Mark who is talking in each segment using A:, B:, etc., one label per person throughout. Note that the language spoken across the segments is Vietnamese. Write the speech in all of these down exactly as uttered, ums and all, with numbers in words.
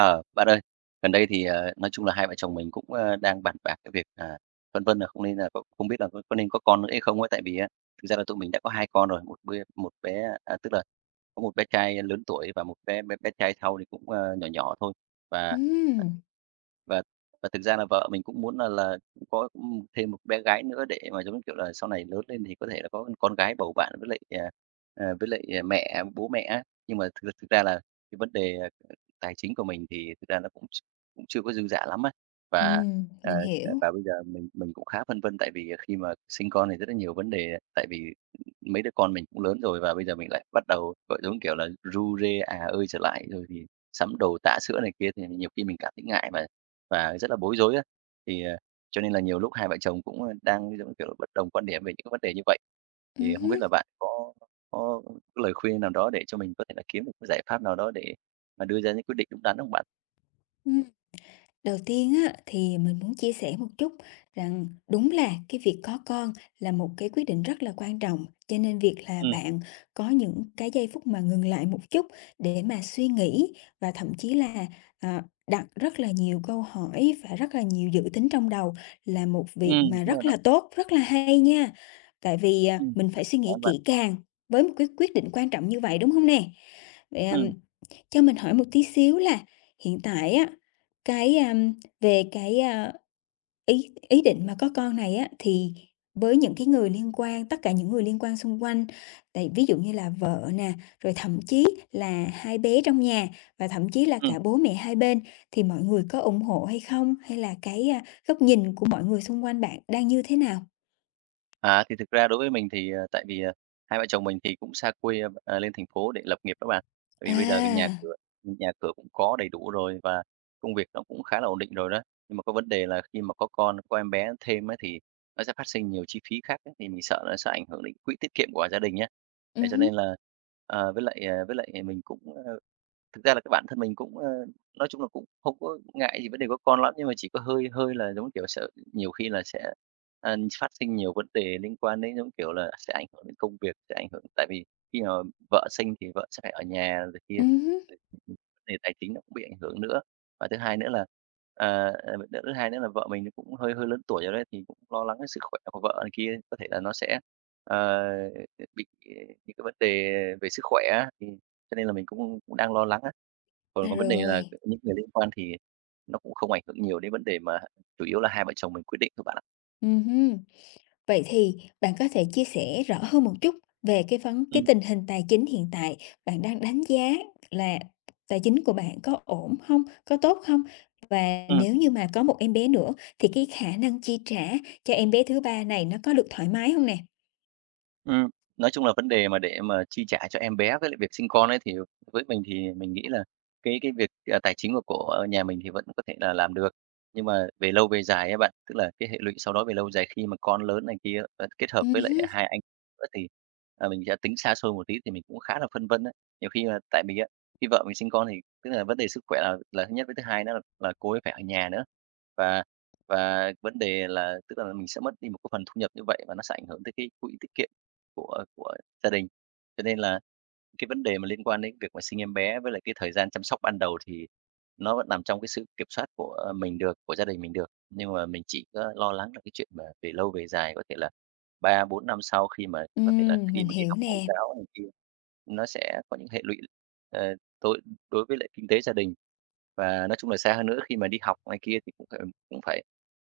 A: Ờ, Bạn ơi, gần đây thì, ờ, nói chung là hai vợ chồng mình cũng, ơ, đang bàn bạc cái việc, à, phân vân là không nên là có không biết là có có nên có con nữa hay không ấy. Tại vì á, thực ra là tụi mình đã có hai con rồi, một bé một bé à, tức là có một bé trai lớn tuổi và một bé bé bé trai sau thì cũng, ơ, nhỏ nhỏ thôi. Và
B: Ừm,
A: và và thực ra là vợ mình cũng muốn là là cũng có, thêm một bé gái nữa để mà, giống như kiểu là, sau này lớn lên thì có thể là có con gái bầu bạn với lại, à, à, với lại, à, mẹ bố mẹ á. Nhưng mà thực thực ra là cái vấn đề à, tài chính của mình thì thực ra nó cũng ch cũng chưa có dư dả lắm á. Và,
B: ừm,
A: ờ,
B: mình
A: ờ,
B: hiểu.
A: và bây giờ mình mình cũng khá phân vân tại vì khi mà sinh con thì rất là nhiều vấn đề, tại vì mấy đứa con mình cũng lớn rồi và bây giờ mình lại bắt đầu, gọi, giống kiểu là, ru rê, à ơi trở lại, rồi thì sắm đồ tã sữa này kia thì nhiều khi mình cảm thấy ngại và và rất là bối rối á. Thì, ờ, cho nên là nhiều lúc hai vợ chồng cũng, ờ, đang, giống kiểu là, bất đồng quan điểm về những cái vấn đề như vậy. Thì không biết
B: Ừm
A: là bạn có có lời khuyên nào đó để cho mình có thể là kiếm được cái giải pháp nào đó để và đưa ra những quyết định đúng đắn không bạn?
B: ừm. Đầu tiên á, thì mình muốn chia sẻ một chút rằng đúng là cái việc có con là một cái quyết định rất là quan trọng, cho nên việc là
A: Ừm,
B: bạn có những cái giây phút mà ngừng lại một chút để mà suy nghĩ và thậm chí là, à, đặt rất là nhiều câu hỏi và rất là nhiều dự tính trong đầu là một việc
A: ừm,
B: mà
A: đúng rồi
B: rất
A: đó.
B: là tốt, rất là hay nha. Tại vì, à,
A: Ừm,
B: mình phải
A: cảm
B: suy nghĩ
A: ơn bạn.
B: kỹ càng với một cái quyết định quan trọng như vậy, đúng không nè? Vậy, ừm,
A: Ừm,
B: cho mình hỏi một tí xíu là hiện tại á, cái, a, về cái, a, ý ý định mà có con này á, thì với những cái người liên quan, tất cả những người liên quan xung quanh, tại ví dụ như là vợ nè, rồi thậm chí là hai bé trong nhà và thậm chí là
A: ừm.
B: cả bố mẹ hai bên, thì mọi người có ủng hộ hay không? Hay là cái, a, góc nhìn của mọi người xung quanh bạn đang như thế nào?
A: À, thì thực ra đối với mình thì, ờ, tại vì, ờ, hai vợ chồng mình thì cũng xa quê, ờ, ờ, lên thành phố để lập nghiệp đó bạn. Tại vì bây giờ cái nhà
B: À,
A: cửa nhà cửa cũng có đầy đủ rồi và công việc nó cũng khá là ổn định rồi đó. Nhưng mà có vấn đề là khi mà có con, có em bé thêm ấy thì nó sẽ phát sinh nhiều chi phí khác ấy, thì mình sợ nó sẽ ảnh hưởng đến quỹ tiết kiệm của gia đình nhé.
B: ừ
A: Thế cho
B: hứm,
A: nên là, ờ, với lại, ờ, với lại mình cũng, ơ thực ra là cái bản thân mình cũng, ơ, nói chung là cũng không có ngại gì vấn đề có con lắm, nhưng mà chỉ có hơi hơi là, giống kiểu, sợ nhiều khi là sẽ, a, phát sinh nhiều vấn đề liên quan đến, giống kiểu là, sẽ ảnh hưởng đến công việc, sẽ ảnh hưởng tại vì khi mà vợ sinh thì vợ sẽ phải ở nhà rồi kia,
B: ừm hứm,
A: rồi vấn đề tài chính nó cũng bị ảnh hưởng nữa. Và thứ hai nữa là, ờ, ờ, thứ hai nữa là vợ mình nó cũng hơi hơi lớn tuổi rồi đấy, thì cũng lo lắng cái sức khỏe của vợ này kia, có thể là nó sẽ, ờ, bị những cái vấn đề về sức khỏe á, thì cho nên là mình cũng cũng đang lo lắng á.
B: à,
A: Còn còn vấn đề là
B: rồi,
A: những người liên quan thì nó cũng không ảnh hưởng nhiều đến vấn đề mà chủ yếu là hai vợ chồng mình quyết định thôi bạn ạ.
B: ừ hưm. Vậy thì bạn có thể chia sẻ rõ hơn một chút về cái vấn cái
A: Ừm,
B: tình hình tài chính hiện tại, bạn đang đánh giá là tài chính của bạn có ổn không? Có tốt không? Và
A: ừm.
B: nếu như mà có một em bé nữa thì cái khả năng chi trả cho em bé thứ ba này nó có được thoải mái không nè?
A: Ừm, nói chung là vấn đề mà để mà chi trả cho em bé với lại việc sinh con ấy, thì với mình thì mình nghĩ là cái cái việc, à, tài chính mà của nhà mình thì vẫn có thể là làm được. Nhưng mà về lâu về dài ấy bạn, tức là cái hệ lụy sau đó về lâu dài khi mà con lớn này kia, ờ, kết hợp
B: Ừm
A: với lại
B: hứm.
A: hai anh nữa thì, à, mình sẽ tính xa xôi một tí thì mình cũng khá là phân vân á. Nhiều khi là tại vì á, khi vợ mình sinh con thì tức là vấn đề sức khỏe là là thứ nhất, với thứ hai nữa là là cô ấy phải ở nhà nữa. Và và vấn đề là tức là mình sẽ mất đi một cái phần thu nhập như vậy và nó sẽ ảnh hưởng tới cái quỹ tiết kiệm của của gia đình. Cho nên là cái vấn đề mà liên quan đến việc mà sinh em bé với lại cái thời gian chăm sóc ban đầu thì nó vẫn nằm trong cái sự kiểm soát của ờ, mình được, của gia đình mình được. Nhưng mà mình chỉ có lo lắng là cái chuyện mà về lâu về dài, có thể là ba bốn năm sau khi mà có thể là
B: Ừm,
A: khi
B: mình
A: mà đi
B: hiểu
A: học mẫu
B: nè.
A: giáo này kia, nó sẽ có những hệ lụy, ờ, tối đối với lại kinh tế gia đình. Và nói chung là xa hơn nữa khi mà đi học này kia thì cũng phải cũng phải,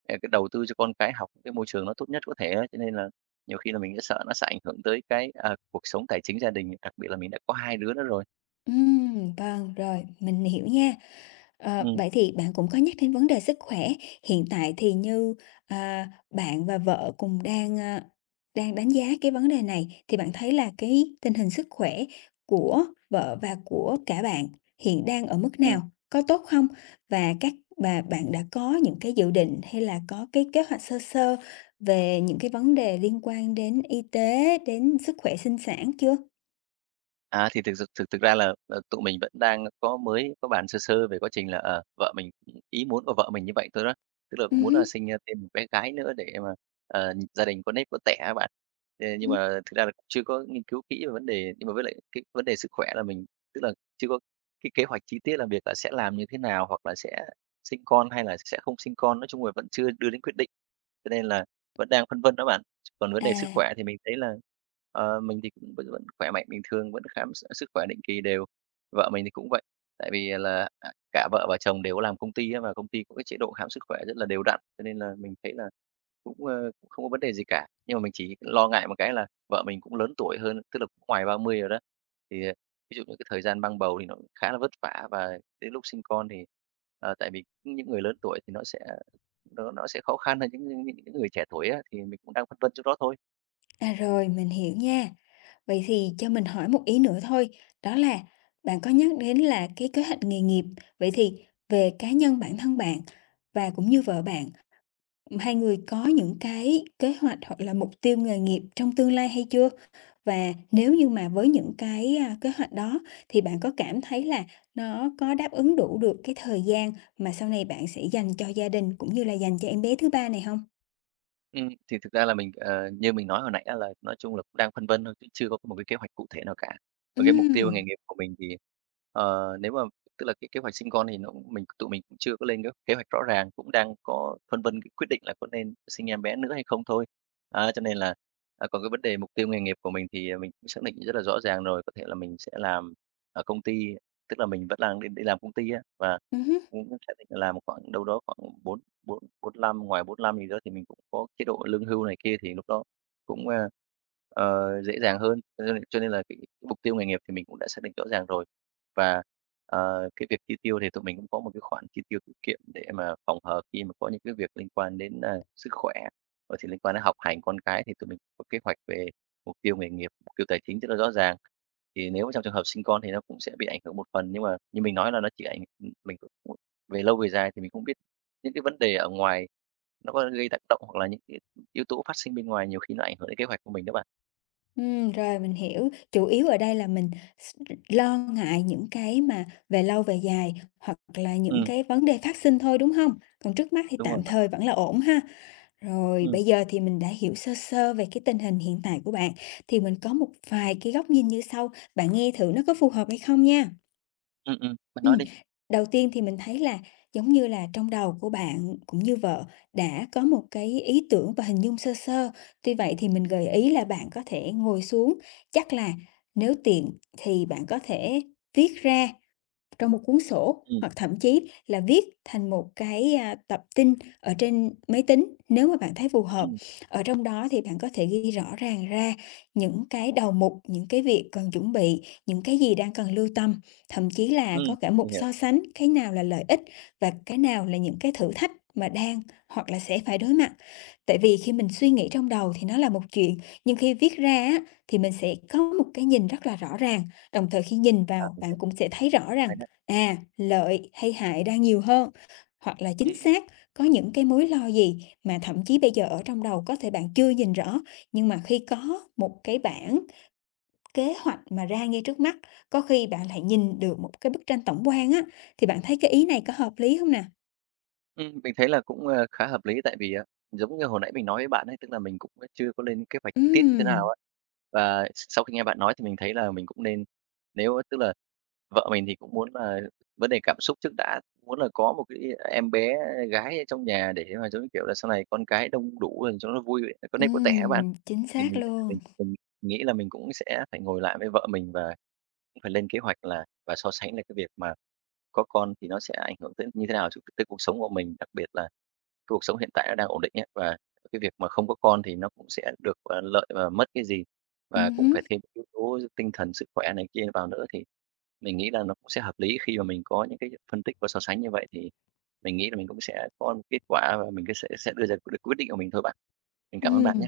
A: ờ, cái đầu tư cho con cái học cái môi trường nó tốt nhất có thể á, cho nên là nhiều khi là mình sẽ sợ nó sẽ ảnh hưởng tới cái, à, cuộc sống tài chính gia đình, đặc biệt là mình đã có hai đứa nữa rồi.
B: Ừm, vâng, rồi, mình hiểu nha. Ờ,
A: Ừm.
B: vậy thì bạn cũng có nhắc đến vấn đề sức khỏe, hiện tại thì như, à, bạn và vợ cùng đang, a, đang đánh giá cái vấn đề này, thì bạn thấy là cái tình hình sức khỏe của vợ và của cả bạn hiện đang ở mức
A: Ừm.
B: nào? Có tốt không? Và các và bạn đã có những cái dự định hay là có cái kế hoạch sơ sơ về những cái vấn đề liên quan đến y tế, đến sức khỏe sinh sản chưa?
A: À, thì thực sự thực thực ra là, ờ, tụi mình vẫn đang có mới có bàn sơ sơ về quá trình là, ờ, vợ mình ý muốn của vợ mình như vậy thôi đó. Tức là cũng
B: Ừm
A: muốn là
B: hứm.
A: sinh, thêm một bé gái nữa để mà, ờ, gia đình có nếp có tẻ các bạn. Ờ, nhưng mà thực ra là cũng chưa có nghiên cứu kỹ về vấn đề nhưng mà với lại cái vấn đề sức khỏe là mình tức là chưa có cái kế hoạch chi tiết là việc là sẽ làm như thế nào, hoặc là sẽ sinh con hay là sẽ không sinh con, nói chung là vẫn chưa đưa đến quyết định. Cho nên là vẫn đang phân vân đó bạn. Còn vấn
B: À,
A: đề sức khỏe thì mình thấy là, ờ, mình thì cũng vẫn vẫn khỏe mạnh bình thường, vẫn khám s sức khỏe định kỳ đều. Vợ mình thì cũng vậy, tại vì là, à, cả vợ và chồng đều làm công ty á, và công ty có cái chế độ khám sức khỏe rất là đều đặn, cho nên là mình thấy là cũng, ơ, cũng không có vấn đề gì cả. Nhưng mà mình chỉ lo ngại một cái là vợ mình cũng lớn tuổi hơn, tức là cũng ngoài ba mươi rồi đó, thì, ờ, ví dụ như cái thời gian mang bầu thì nó cũng khá là vất vả và đến lúc sinh con thì, ờ, tại vì những người lớn tuổi thì nó sẽ nó nó sẽ khó khăn hơn những những những người trẻ tuổi á, thì mình cũng đang phân vân chỗ đó thôi.
B: à, rồi, mình hiểu nha. Vậy thì cho mình hỏi một ý nữa thôi, đó là bạn có nhắc đến là cái kế hoạch nghề nghiệp, vậy thì về cá nhân bản thân bạn và cũng như vợ bạn, hai người có những cái kế hoạch hoặc là mục tiêu nghề nghiệp trong tương lai hay chưa? Và nếu như mà với những cái, a, kế hoạch đó thì bạn có cảm thấy là nó có đáp ứng đủ được cái thời gian mà sau này bạn sẽ dành cho gia đình cũng như là dành cho em bé thứ ba này không?
A: Ừm, thì thực ra là mình, ờ, như mình nói hồi nãy á là nói chung là cũng đang phân vân thôi chứ chưa có một cái kế hoạch cụ thể nào cả. Còn cái mục tiêu
B: Ừm,
A: nghề nghiệp của mình thì, ờ, nếu mà tức là cái kế hoạch sinh con thì nó cũng mình tụi mình cũng chưa có lên cái kế hoạch rõ ràng, cũng đang có phân vân cái quyết định là có nên sinh em bé nữa hay không thôi. Á, cho nên là, à, còn cái vấn đề mục tiêu nghề nghiệp của mình thì, à, mình cũng xác định rất là rõ ràng rồi, có thể là mình sẽ làm ở công ty, tức là mình vẫn đang đi đi làm công ty á, và
B: ừm
A: cũng xác định là làm khoảng đâu đó khoảng bốn bốn 45, ngoài bốn lăm thì đó thì mình cũng có chế độ lương hưu này kia thì lúc đó cũng, a, ờ, dễ dàng hơn. Cho nên cho nên là cái mục tiêu nghề nghiệp thì mình cũng đã xác định rõ ràng rồi. Và, ờ, cái việc chi tiêu thì tụi mình cũng có một cái khoản chi tiêu tiết kiệm để mà phòng hờ khi mà có những cái việc liên quan đến, a, sức khỏe, rồi thì liên quan đến học hành con cái thì tụi mình có kế hoạch về mục tiêu nghề nghiệp, mục tiêu tài chính rất là rõ ràng. Thì nếu mà trong trường hợp sinh con thì nó cũng sẽ bị ảnh hưởng một phần, nhưng mà như mình nói là nó chỉ ảnh mình cũng về lâu về dài thì mình không biết những cái vấn đề ở ngoài nó có gây tác động hoặc là những cái yếu tố phát sinh bên ngoài nhiều khi nó ảnh hưởng đến kế hoạch của mình đó bạn.
B: Ừm, rồi mình hiểu, chủ yếu ở đây là mình s lo ngại những cái mà về lâu về dài, hoặc là những
A: Ừm,
B: cái vấn đề phát sinh thôi, đúng không? Còn trước mắt thì
A: đúng
B: tạm
A: rồi bạn.
B: thời vẫn là ổn ha. Rồi,
A: Ừm,
B: bây giờ thì mình đã hiểu sơ sơ về cái tình hình hiện tại của bạn, thì mình có một vài cái góc nhìn như sau, bạn nghe thử nó có phù hợp hay không nha.
A: ừm, ừm, Bạn nói
B: Ừm,
A: đi.
B: đầu tiên thì mình thấy là giống như là trong đầu của bạn cũng như vợ đã có một cái ý tưởng và hình dung sơ sơ. Tuy vậy thì mình gợi ý là bạn có thể ngồi xuống, chắc là nếu tiện thì bạn có thể viết ra trong một cuốn sổ
A: Ừm,
B: hoặc thậm chí là viết thành một cái, a, tập tin ở trên máy tính nếu mà bạn thấy phù hợp.
A: ừm,
B: Ở trong đó thì bạn có thể ghi rõ ràng ra những cái đầu mục, những cái việc cần chuẩn bị, những cái gì đang cần lưu tâm, thậm chí là
A: ừm,
B: có cả mục
A: mình hiểu,
B: so sánh cái nào là lợi ích và cái nào là những cái thử thách mà đang hoặc là sẽ phải đối mặt. Tại vì khi mình suy nghĩ trong đầu thì nó là một chuyện, nhưng khi viết ra á, thì mình sẽ có một cái nhìn rất là rõ ràng, đồng thời khi nhìn
A: à,
B: vào
A: mình
B: bạn
A: hiểu,
B: cũng sẽ thấy rõ
A: hay
B: rằng,
A: đấy.
B: à, lợi hay hại đang nhiều hơn. Hoặc là chính
A: Ừm.
B: xác, có những cái mối lo gì mà thậm chí bây giờ ở trong đầu có thể bạn chưa nhìn rõ, nhưng mà khi có một cái bảng kế hoạch mà ra ngay trước mắt, có khi bạn lại nhìn được một cái bức tranh tổng quan á, thì bạn thấy cái ý này có hợp lý không nè?
A: Ừm, mình thấy là cũng, ờ, khá hợp lý tại vì, à, giống như hồi nãy mình nói với bạn ấy, tức là mình cũng chưa có lên kế hoạch chi tiết như thế nào
B: Ừm,
A: á. Và sau khi nghe bạn nói thì mình thấy là mình cũng nên nếu tức là vợ mình thì cũng muốn là vấn đề cảm xúc trước đã, muốn là có một cái em bé gái ở trong nhà để mà, giống như kiểu là, sau này con cái đông đủ rồi cho nó vui có nếp có tẻ á bạn.
B: ừm, chính
A: Thì
B: xác
A: mình
B: luôn.
A: mình mình nghĩ là mình cũng sẽ phải ngồi lại với vợ mình và cũng phải lên kế hoạch là và so sánh là cái việc mà có con thì nó sẽ ảnh hưởng tới như thế nào ch tới cuộc sống của mình, đặc biệt là cái cuộc sống hiện tại nó đang ổn định ấy, và cái việc mà không có con thì nó cũng sẽ được, ờ, lợi và mất cái gì, và cũng
B: Ừm
A: phải thêm yếu tố tinh thần, sức khỏe này kia vào nữa, thì mình nghĩ là nó cũng sẽ hợp lý khi mà mình có những cái phân tích và so sánh như vậy thì mình nghĩ là mình cũng sẽ có một kết quả và mình cứ sẽ sẽ đưa ra được quyết định của mình thôi bạn. Mình cảm ơn bạn
B: Ừm,
A: nhé.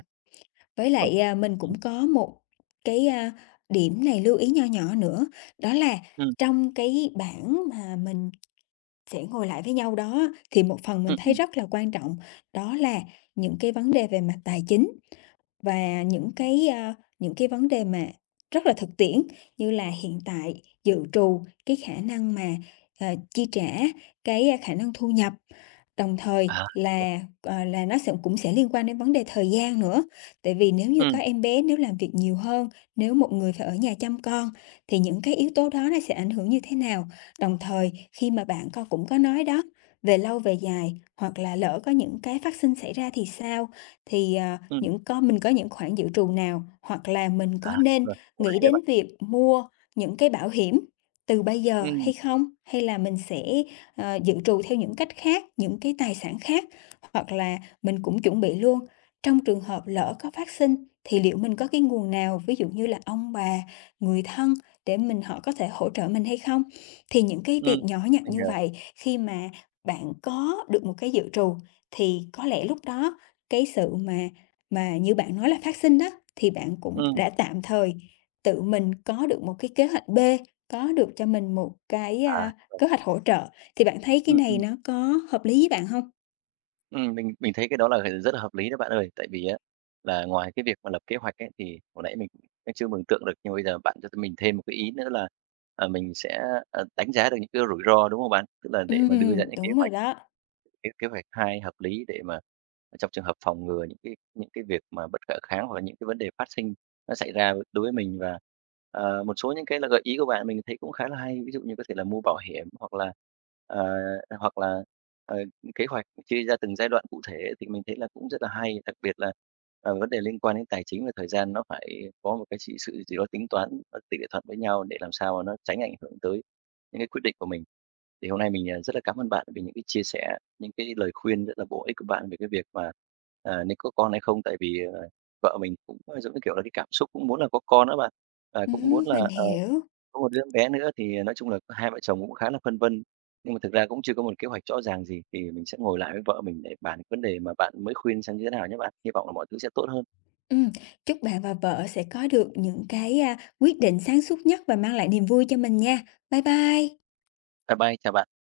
B: với
A: Còn
B: lại, à, mình cũng
A: ừm,
B: có một cái, a, điểm này lưu ý nho nhỏ nữa, đó là
A: ừm,
B: trong cái bảng mà mình sẽ ngồi lại với nhau đó thì một phần mình
A: ừm,
B: thấy
A: ừm,
B: rất là quan trọng, đó là những cái vấn đề về mặt tài chính và những cái, a, những cái vấn đề mà rất là thực tiễn, như là hiện tại dự trù, cái khả năng mà, ờ, chi trả, cái, a, khả năng thu nhập. Đồng thời
A: à,
B: là, ờ, là nó sẽ cũng sẽ liên quan đến vấn đề thời gian nữa, tại vì nếu như có
A: ừm,
B: em bé, nếu làm việc nhiều hơn, nếu một người phải ở nhà chăm con thì những cái yếu tố đó nó sẽ ảnh hưởng như thế nào? Đồng thời khi mà bạn co cũng có nói đó, về lâu về dài hoặc là lỡ có những cái phát sinh xảy ra thì sao? Thì, ờ,
A: ừm,
B: những có mình có những khoản dự trù nào? Hoặc là mình
A: à,
B: có
A: đúng
B: nên
A: rồi, cũng
B: nghĩ
A: hay đấy
B: đến
A: bạn.
B: việc mua những cái bảo hiểm từ bây giờ
A: Ừm,
B: hay không? Hay là mình sẽ ờ, dự trù theo những cách khác, những cái tài sản khác, hoặc là mình cũng chuẩn bị luôn. Trong trường hợp lỡ có phát sinh thì liệu mình có cái nguồn nào, ví dụ như là ông bà, người thân để mình họ có thể hỗ trợ mình hay không? Thì những cái việc
A: ừm,
B: nhỏ nhặt
A: mình
B: như
A: hiểu,
B: vậy khi mà bạn có được một cái dự trù thì có lẽ lúc đó cái sự mà mà như bạn nói là phát sinh đó, thì bạn cũng
A: ừm,
B: đã tạm thời tự mình có được một cái kế hoạch bê, có được cho mình một cái,
A: à,
B: a,
A: Đúng rồi,
B: kế hoạch hỗ trợ thì bạn thấy cái
A: ừm,
B: này
A: ừm.
B: nó có hợp lý với bạn không?
A: Ừm, mình mình thấy cái đó là rất là hợp lý đó bạn ơi. Tại vì á là ngoài cái việc mà lập kế hoạch ấy, thì hồi nãy mình cũng chưa mường tượng được, nhưng bây giờ bạn cho mình thêm một cái ý nữa là, à, mình sẽ, ờ, đánh giá được những cái rủi ro, đúng không bạn? Tức là để mà đưa ra
B: Ừm,
A: những kế
B: đúng rồi
A: hoạch
B: đó.
A: cái kế hoạch hai hợp lý để mà trong trường hợp phòng ngừa những cái những cái việc mà bất khả kháng hoặc là những cái vấn đề phát sinh nó xảy ra đối với mình. Và, ờ, một số những cái là gợi ý của bạn mình thấy cũng khá là hay, ví dụ như có thể là mua bảo hiểm hoặc là, ờ, hoặc là, ờ, kế hoạch chia ra từng giai đoạn cụ thể thì mình thấy là cũng rất là hay, đặc biệt là, ờ, vấn đề liên quan đến tài chính và thời gian nó phải có một cái chỉ sự gì đó tính toán, nó tỷ lệ thuận với nhau để làm sao mà nó tránh ảnh hưởng tới những cái quyết định của mình. Thì hôm nay mình, à, rất là cảm ơn bạn vì những cái chia sẻ những cái lời khuyên rất là bổ ích của bạn về cái việc mà, à, nên có con hay không. Tại vì, ờ, vợ mình cũng, ờ, giống như kiểu là, cái cảm xúc cũng muốn là có con đó bạn, à, cũng
B: Ừm,
A: muốn là,
B: mình
A: ờ,
B: hiểu.
A: có một đứa bé nữa thì nói chung là hai vợ chồng cũng khá là phân vân. Nhưng mà thực ra cũng chưa có một kế hoạch rõ ràng gì, thì mình sẽ ngồi lại với vợ mình để bàn cái vấn đề mà bạn mới khuyên xem như thế nào nhé bạn. Hy vọng là mọi thứ sẽ tốt hơn.
B: Ừm, chúc bạn và vợ sẽ có được những cái, a, quyết định sáng suốt nhất và mang lại niềm vui cho mình nha. Bye bye.
A: Bye bye, chào bạn.